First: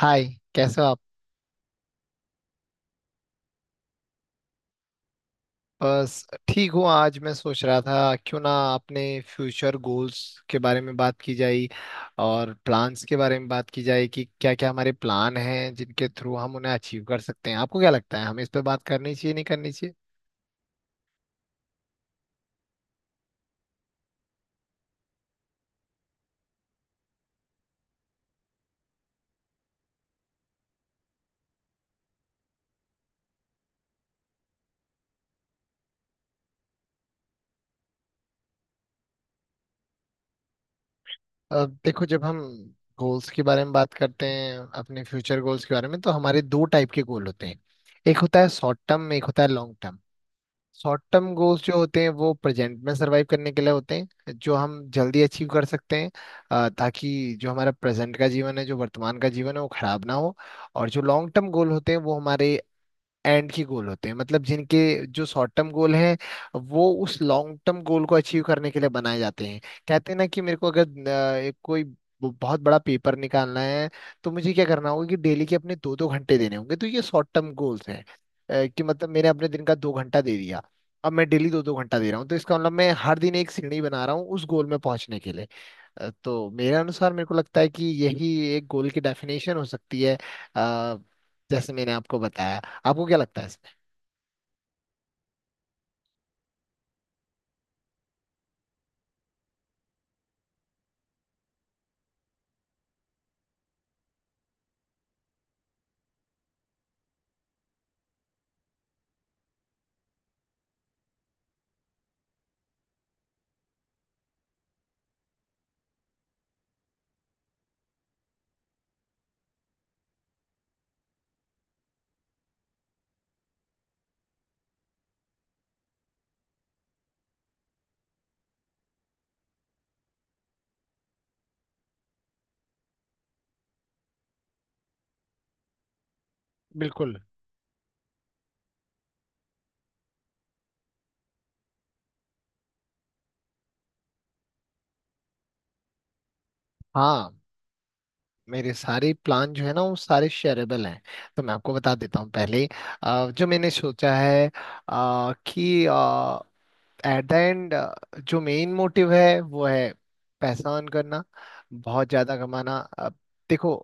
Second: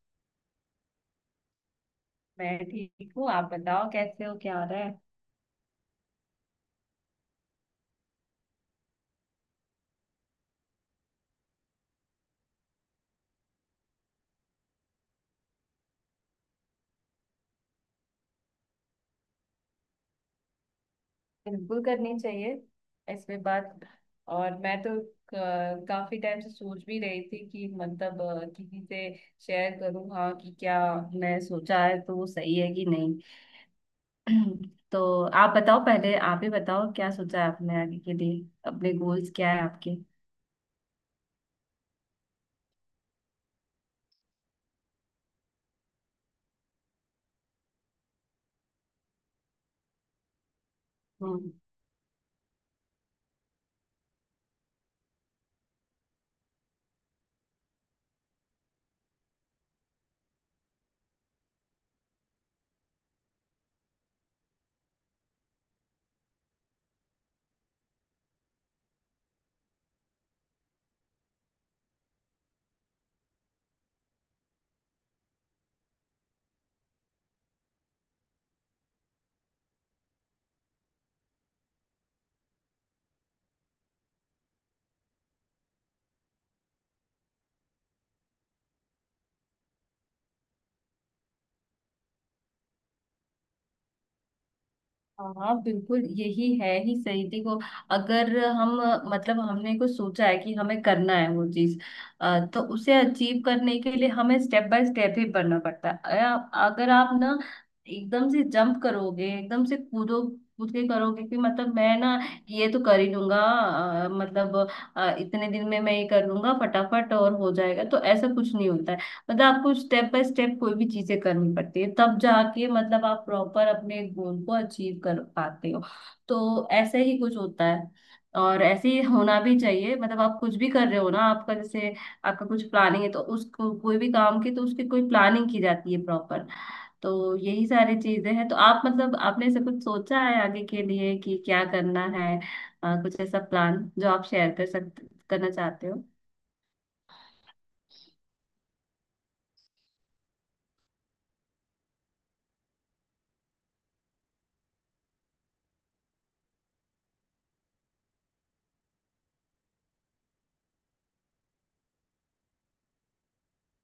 हाय। कैसे हो आप? मैं ठीक हूँ। आप बताओ कैसे हो, क्या हो रहा है। बस ठीक हूँ। आज मैं सोच रहा था, क्यों ना अपने फ्यूचर गोल्स के बारे में बात की जाए, और प्लान्स के बारे में बात की जाए कि क्या क्या हमारे प्लान हैं जिनके थ्रू हम उन्हें अचीव कर सकते हैं। आपको क्या लगता है, हमें इस पे बात करनी चाहिए नहीं करनी चाहिए? बिल्कुल करनी चाहिए इस पे बात। और मैं तो काफी टाइम से सोच भी रही थी कि मतलब किसी से शेयर करूँ, हाँ, कि क्या मैं सोचा है तो वो सही है कि नहीं। तो आप बताओ, पहले आप ही बताओ क्या सोचा है आपने आगे के लिए, अपने गोल्स क्या है आपके। देखो, जब हम गोल्स के बारे में बात करते हैं, अपने फ्यूचर गोल्स के बारे में, तो हमारे दो टाइप के गोल होते हैं। एक होता है शॉर्ट टर्म, एक होता है long term. Short term goals जो होते हैं वो प्रेजेंट में सरवाइव करने के लिए होते हैं, जो हम जल्दी अचीव कर सकते हैं, ताकि जो हमारा प्रेजेंट का जीवन है, जो वर्तमान का जीवन है, वो खराब ना हो। और जो लॉन्ग टर्म गोल होते हैं वो हमारे एंड की गोल होते हैं, मतलब जिनके, जो शॉर्ट टर्म गोल हैं वो उस लॉन्ग टर्म गोल को अचीव करने के लिए बनाए जाते हैं। कहते हैं ना कि मेरे को अगर एक कोई बहुत बड़ा पेपर निकालना है, तो मुझे क्या करना होगा कि डेली के अपने दो दो घंटे देने होंगे। तो ये शॉर्ट टर्म गोल्स हैं। कि मतलब मैंने अपने दिन का दो घंटा दे दिया, अब मैं डेली दो दो घंटा दे रहा हूँ, तो इसका मतलब मैं हर दिन एक सीढ़ी बना रहा हूँ उस गोल में पहुंचने के लिए। तो मेरे अनुसार मेरे को लगता है कि यही एक गोल की डेफिनेशन हो सकती है। अ, जैसे मैंने आपको बताया, आपको क्या लगता है इसमें? हाँ बिल्कुल यही है ही सही। देखो अगर हम मतलब हमने कुछ सोचा है कि हमें करना है वो चीज, तो उसे अचीव करने के लिए हमें स्टेप बाय स्टेप ही बढ़ना पड़ता है। अगर आप ना एकदम से जंप करोगे, एकदम से कूदो, कूद के करोगे कि मतलब मैं ना ये तो कर ही लूंगा, मतलब इतने दिन में मैं ये कर लूंगा फटाफट और हो जाएगा, तो ऐसा कुछ नहीं होता है। मतलब आपको स्टेप बाय स्टेप कोई भी चीजें करनी पड़ती है, तब जाके मतलब आप प्रॉपर अपने गोल को अचीव कर पाते हो। तो ऐसे ही कुछ होता है और ऐसे ही होना भी चाहिए। मतलब आप कुछ भी कर रहे हो ना, आपका जैसे आपका कुछ प्लानिंग है तो उसको कोई भी काम की तो उसकी कोई प्लानिंग की जाती है प्रॉपर। बिल्कुल। तो यही सारी चीजें हैं। तो आप मतलब आपने ऐसा कुछ सोचा है आगे के लिए कि क्या करना है, कुछ ऐसा प्लान जो आप शेयर कर सकते करना चाहते हो। हाँ, मेरे सारे प्लान जो है ना वो सारे शेयरेबल हैं, तो मैं आपको बता देता हूँ पहले ही, जो मैंने सोचा है, कि एट द एंड जो मेन मोटिव है वो है पैसा अर्न करना, बहुत ज्यादा कमाना। देखो,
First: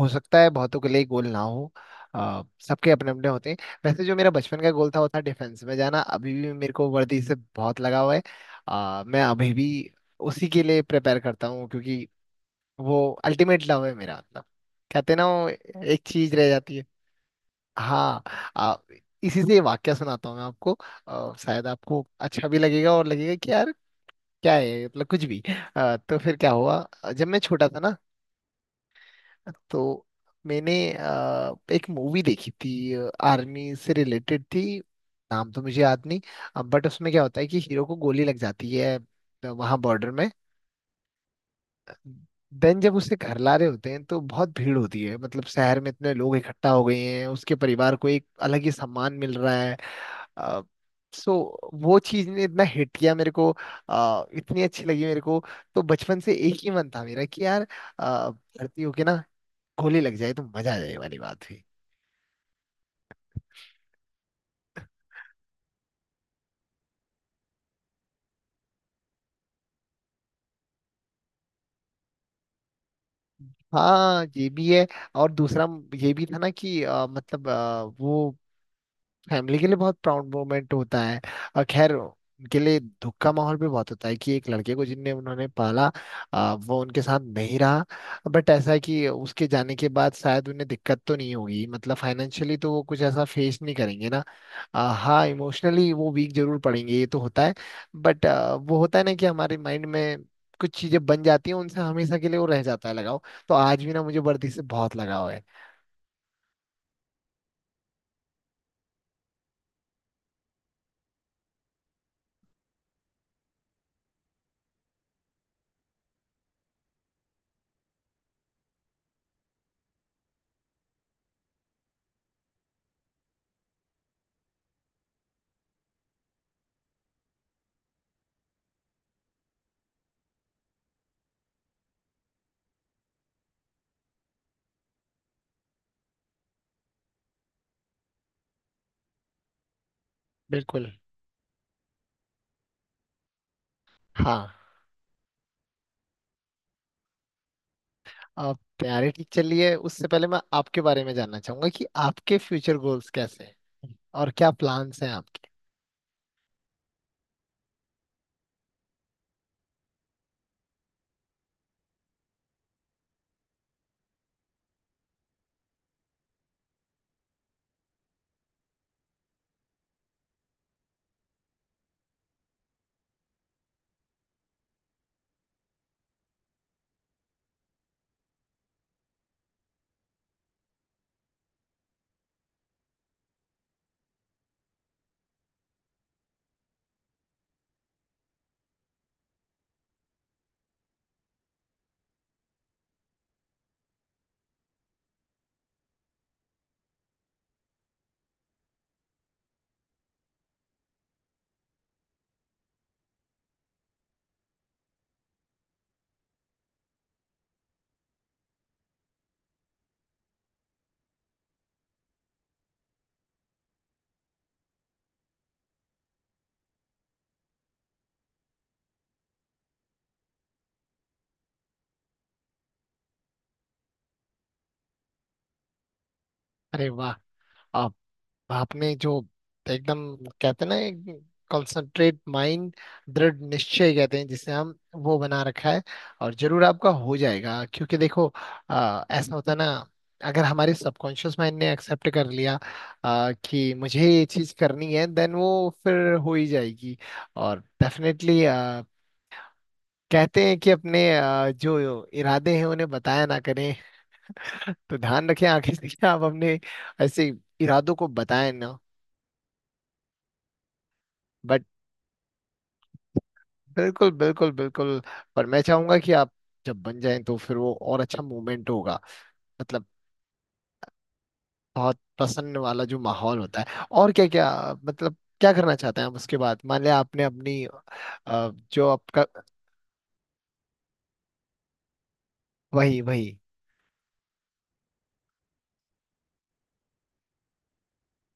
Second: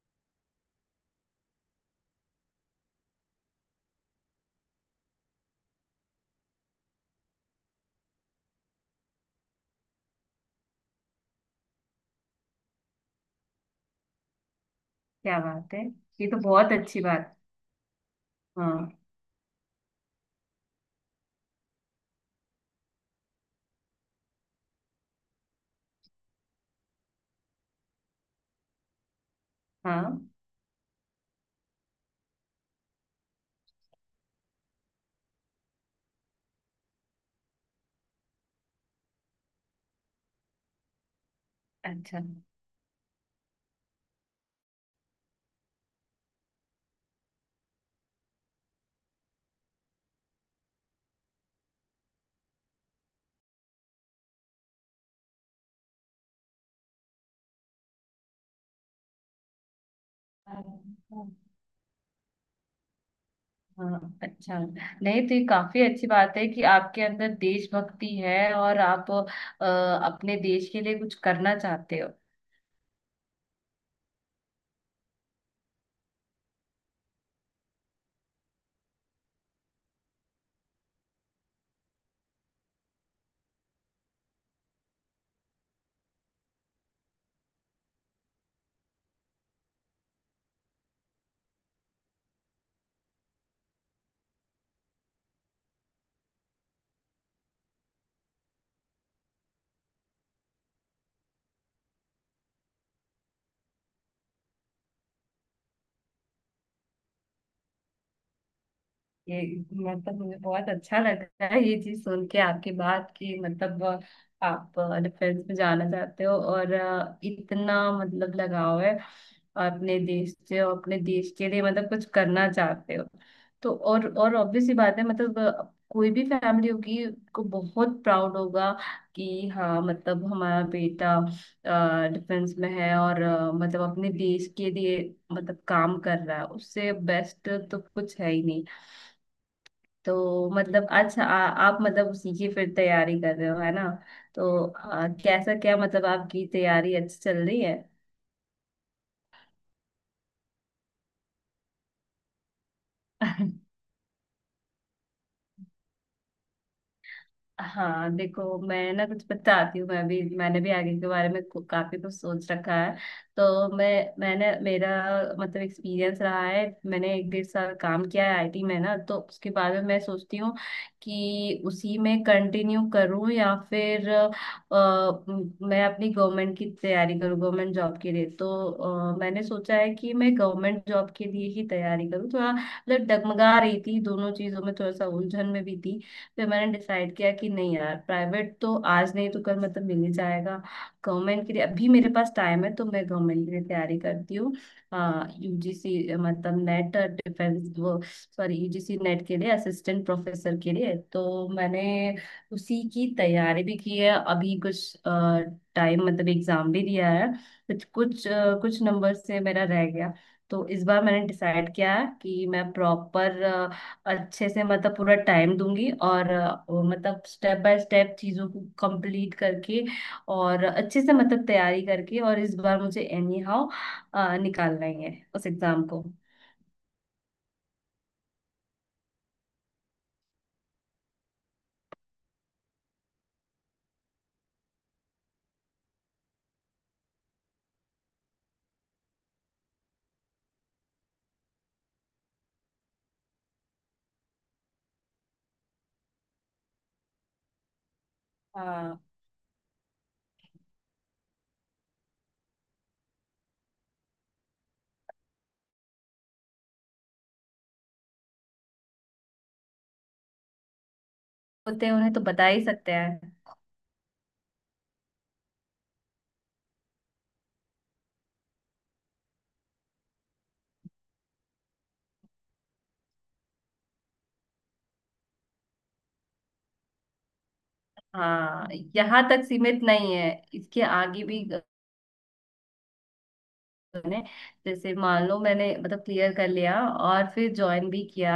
हो सकता है बहुतों के लिए गोल ना हो, अ, सबके अपने अपने होते हैं। वैसे, जो मेरा बचपन का गोल था वो था डिफेंस में जाना। अभी भी मेरे को वर्दी से बहुत लगाव है। मैं अभी भी उसी के लिए प्रिपेयर करता हूँ, क्योंकि वो अल्टीमेट लव है मेरा, मतलब कहते हैं ना क्या वो बात है। एक ये चीज तो रह बहुत जाती है। अच्छी बात। हाँ। अ, हाँ। इसी से ये वाक्य सुनाता हूँ मैं आपको। शायद आपको अच्छा भी लगेगा, और लगेगा कि यार क्या है मतलब कुछ भी। तो फिर क्या हुआ, जब मैं छोटा था ना, तो हाँ मैंने एक मूवी देखी थी, आर्मी से रिलेटेड थी। नाम तो मुझे याद नहीं, बट उसमें क्या होता है कि हीरो को गोली लग जाती है वहां बॉर्डर में। अच्छा। देन जब उसे घर ला रहे होते हैं तो बहुत भीड़ होती है, मतलब शहर में इतने लोग इकट्ठा हो गए हैं, उसके परिवार को एक अलग ही सम्मान मिल रहा है। अ, सो वो चीज ने इतना हिट किया मेरे को, इतनी अच्छी लगी मेरे को, तो बचपन से एक ही मन था मेरा कि यार भर्ती होके ना गोली लग जाए तो मजा आ जाए, वाली बात हुई। हाँ अच्छा। नहीं तो ये काफी अच्छी बात है कि आपके अंदर देशभक्ति है और आप अपने देश के लिए कुछ करना चाहते हो। हाँ, ये भी है। और दूसरा, ये भी था ना कि मतलब वो फैमिली के लिए बहुत प्राउड मोमेंट होता है। और खैर, उनके लिए दुख का माहौल भी बहुत होता है कि एक लड़के को जिनने उन्होंने पाला, वो उनके साथ नहीं रहा। बट ऐसा है कि उसके जाने के बाद शायद उन्हें दिक्कत तो नहीं होगी, मतलब फाइनेंशियली तो वो कुछ ऐसा फेस नहीं करेंगे ना। हाँ, इमोशनली वो वीक जरूर पड़ेंगे, ये तो होता है। बट वो होता है ना कि हमारे माइंड में कुछ चीजें बन जाती हैं, उनसे हमेशा के लिए वो रह जाता है लगाव। तो आज भी ना मुझे वर्दी से बहुत लगाव है। ये मतलब मुझे बहुत अच्छा लग रहा है ये चीज सुन के, आपकी बात की मतलब आप डिफेंस में जाना चाहते हो और इतना मतलब लगाव है अपने देश से, और अपने देश के लिए मतलब कुछ करना चाहते हो। तो और ऑब्वियस सी बात है मतलब कोई भी फैमिली होगी को बहुत प्राउड होगा कि हाँ मतलब हमारा बेटा डिफेंस में है और मतलब अपने देश के लिए मतलब काम कर रहा है। उससे बेस्ट तो कुछ है ही नहीं। तो मतलब बिल्कुल। अच्छा, आप मतलब उसी की फिर तैयारी कर रहे हो है ना। हाँ, तो कैसा क्या मतलब आपकी तैयारी अच्छी चल रही है। आप तैयारी ठीक चल रही है। उससे पहले मैं आपके बारे में जानना चाहूंगा कि आपके फ्यूचर गोल्स कैसे हैं, और क्या प्लान्स हैं आपके। हाँ देखो मैं ना कुछ बताती हूँ, मैं भी मैंने भी आगे के बारे में काफी कुछ सोच रखा है। तो मैं मैंने मेरा मतलब एक्सपीरियंस रहा है। मैंने एक डेढ़ साल काम किया है आईटी में ना। तो उसके बाद में मैं सोचती हूँ कि उसी में कंटिन्यू करूँ या फिर मैं अपनी गवर्नमेंट की तैयारी करूँ, गवर्नमेंट जॉब के लिए। तो मैंने सोचा है कि मैं गवर्नमेंट जॉब के लिए ही तैयारी करूँ। थोड़ा मतलब डगमगा रही थी दोनों चीजों में, थोड़ा सा उलझन में भी थी। फिर मैंने डिसाइड किया कि नहीं यार, प्राइवेट तो आज नहीं तो कल मतलब मिल ही जाएगा। गवर्नमेंट के लिए अभी मेरे पास टाइम है, तो मैं गवर्नमेंट के लिए तैयारी करती हूँ। यूजीसी मतलब नेट डिफेंस वो, सॉरी यूजीसी नेट के लिए, असिस्टेंट प्रोफेसर के लिए। तो मैंने उसी की तैयारी भी की है। अभी कुछ टाइम मतलब एग्जाम भी दिया है। कुछ कुछ कुछ नंबर से मेरा रह गया। तो इस बार मैंने डिसाइड किया है कि मैं प्रॉपर अच्छे से मतलब पूरा टाइम दूंगी, और वो मतलब स्टेप बाय स्टेप चीजों को कंप्लीट करके और अच्छे से मतलब तैयारी करके, और इस बार मुझे एनी हाउ निकालना ही है उस एग्जाम को। अरे वाह! आप, आपने जो एकदम, कहते हैं ना, कंसंट्रेट माइंड, दृढ़ निश्चय कहते हैं जिसे हम, वो बना रखा है। और जरूर आपका हो जाएगा, क्योंकि देखो ऐसा होता है ना, अगर हमारे सबकॉन्शियस माइंड ने एक्सेप्ट कर लिया कि मुझे ये चीज करनी है, देन वो फिर हो ही जाएगी। और डेफिनेटली हाँ कहते हैं कि अपने जो इरादे हैं उन्हें बताया ना करें। तो ध्यान रखें आगे से कि आप अपने ऐसे इरादों को बताएं ना। बट होते हैं उन्हें तो बता ही सकते हैं। बिल्कुल, बिल्कुल, बिल्कुल। पर मैं चाहूंगा कि आप जब बन जाएं तो फिर वो और अच्छा मूवमेंट होगा, मतलब बहुत प्रसन्न वाला जो माहौल होता है। और क्या क्या, मतलब क्या करना चाहते हैं आप उसके बाद, मान लिया आपने अपनी हाँ जो यहाँ आपका, तक सीमित नहीं है। इसके आगे भी, वही वही। मैंने जैसे मान लो मैंने मतलब क्लियर कर लिया और फिर ज्वाइन भी किया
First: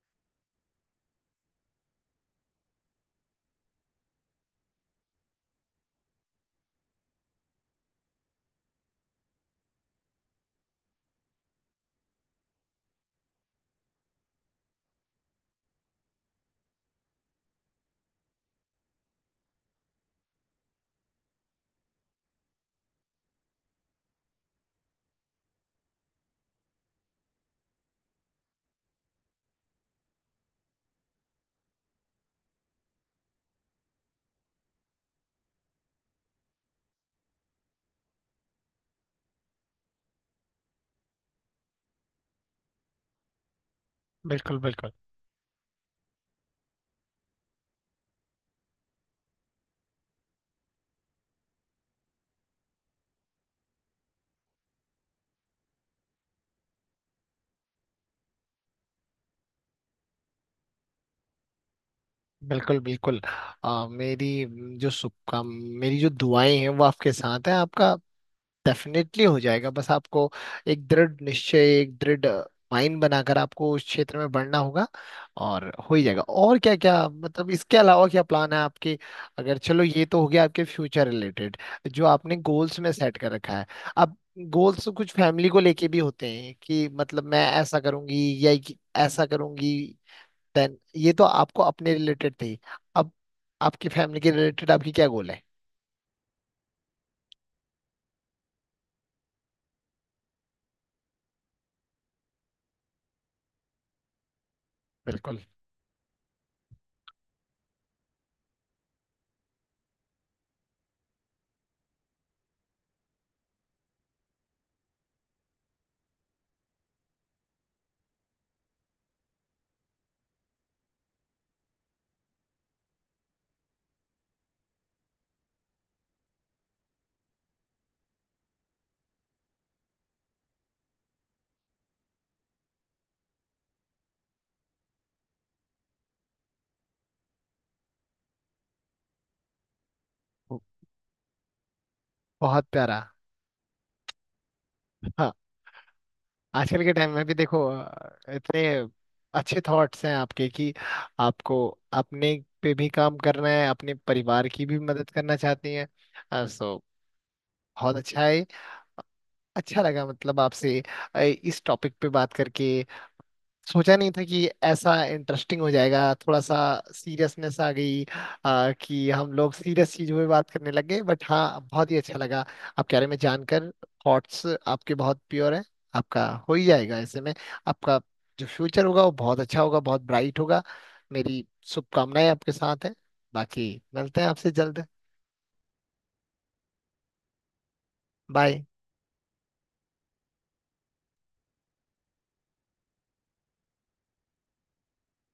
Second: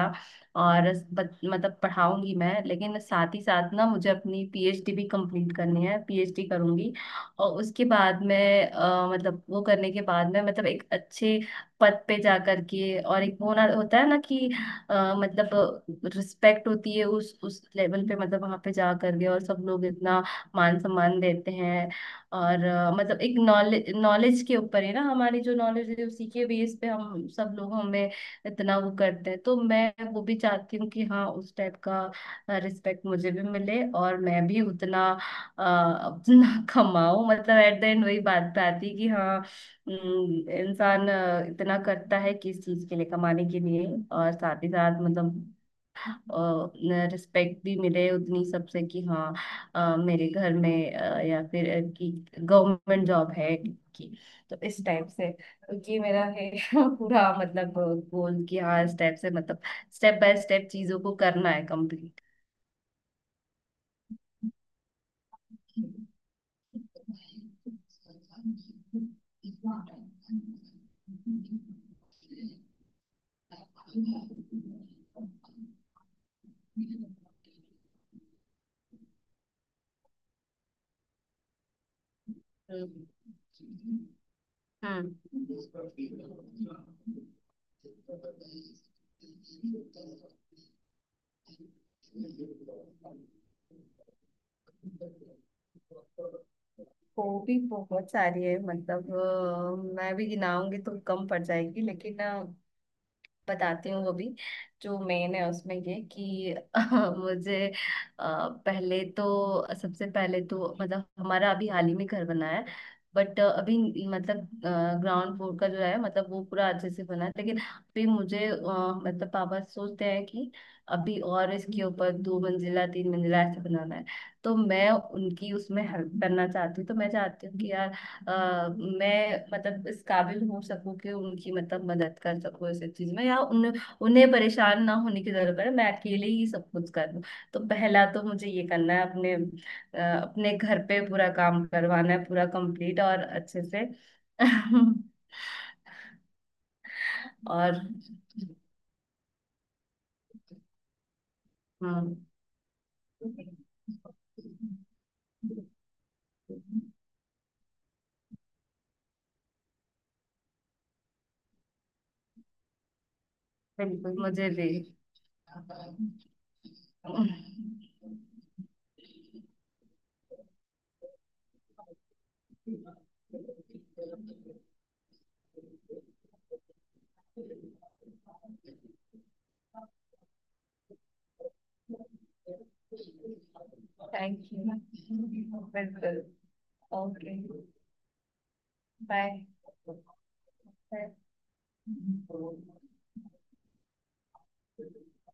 और मतलब पढ़ाऊंगी मैं, लेकिन साथ ही साथ ना मुझे अपनी पीएचडी भी कंप्लीट करनी है, पीएचडी करूंगी। और उसके बाद मैं मतलब वो करने के बाद मैं मतलब एक अच्छे पद पे जा करके, और एक वो ना होता है ना कि मतलब रिस्पेक्ट होती है उस लेवल पे, मतलब वहां पे जा करके। और सब लोग इतना मान सम्मान देते हैं। और मतलब एक नॉलेज, नॉलेज के ऊपर है ना, हमारी जो नॉलेज है उसी के बेस पे हम सब लोग हमें इतना वो करते हैं। तो मैं वो भी चाहती हूँ कि हाँ उस टाइप का रिस्पेक्ट मुझे भी मिले, और मैं भी उतना अपना कमाऊं। मतलब एट द एंड वही बात पे आती है कि हाँ, इंसान इतना करता है किस चीज के लिए, कमाने के लिए। और बिल्कुल, साथ ही बिल्कुल, साथ मतलब रिस्पेक्ट भी मिले उतनी सबसे कि हाँ, मेरे घर में या फिर कि गवर्नमेंट जॉब है कि। तो इस टाइप से तो ये मेरा है पूरा मतलब गोल कि हाँ, इस टाइप से मतलब स्टेप बाय स्टेप चीजों को करना है कंप्लीट। बिल्कुल, बिल्कुल। मेरी जो शुभकाम मेरी जो दुआएं हैं वो आपके साथ हैं। आपका डेफिनेटली हो जाएगा, बस आपको एक दृढ़ निश्चय, एक दृढ़ माइंड बनाकर आपको उस क्षेत्र में बढ़ना होगा, और हो ही जाएगा। और क्या क्या मतलब, इसके अलावा क्या प्लान है आपके? अगर, चलो ये तो हो गया आपके फ्यूचर रिलेटेड जो आपने गोल्स में हम्म। सेट कर रखा है। अब गोल्स कुछ फैमिली हम्म। को लेके भी हॉबी। होते हैं कि मतलब मैं ऐसा करूंगी या ये- ऐसा करूंगी। देन ये तो आपको अपने रिलेटेड थी, अब आपकी फैमिली के रिलेटेड आपकी क्या गोल है? बहुत सारी है, मतलब मैं भी गिनाऊंगी तो कम पड़ जाएगी, लेकिन बताती हूँ वो भी। जो मेन बिल्कुल। है उसमें ये कि मुझे पहले तो, सबसे पहले तो मतलब हमारा अभी हाल ही में घर बना है। बट अभी मतलब ग्राउंड फ्लोर का जो है मतलब वो पूरा अच्छे से बना है, लेकिन अभी मुझे मतलब पापा सोचते हैं कि अभी और इसके ऊपर दो मंजिला तीन मंजिला ऐसे बनाना है। तो मैं उनकी उसमें हेल्प करना चाहती हूँ। तो मैं चाहती हूँ कि यार मैं मतलब इस काबिल हो सकूं कि उनकी मतलब मदद कर सकूं इस चीज में, या उन्हें परेशान ना होने की जरूरत है, मैं अकेले ही सब कुछ कर लूं। तो पहला तो मुझे ये करना है, अपने अपने घर पे पूरा काम करवाना है, पूरा बहुत प्यारा। कंप्लीट और अच्छे से। हाँ। आजकल के टाइम में भी देखो, और इतने अच्छे थॉट्स हैं आपके कि आपको हाँ। अपने पे भी काम करना है, अपने परिवार की भी मदद करना चाहती हैं। सो बहुत अच्छा है। अच्छा लगा, मतलब आपसे इस टॉपिक पे बात करके। सोचा नहीं बिल्कुल। था कि मुझे भी। ऐसा इंटरेस्टिंग हो जाएगा। थोड़ा सा सीरियसनेस आ गई कि हम लोग सीरियस चीजों पे बात करने लग गए, बट हाँ, बहुत ही अच्छा लगा आपके बारे में जानकर। थॉट्स आपके बहुत प्योर हैं, आपका हो ही जाएगा ऐसे में। आपका जो फ्यूचर होगा वो बहुत अच्छा होगा, बहुत ब्राइट होगा। मेरी शुभकामनाएं आपके साथ हैं। बाकी मिलते हैं थैंक आपसे जल्द। यू। बिल्कुल। ओके। बाय। झाल। झाल। झाल।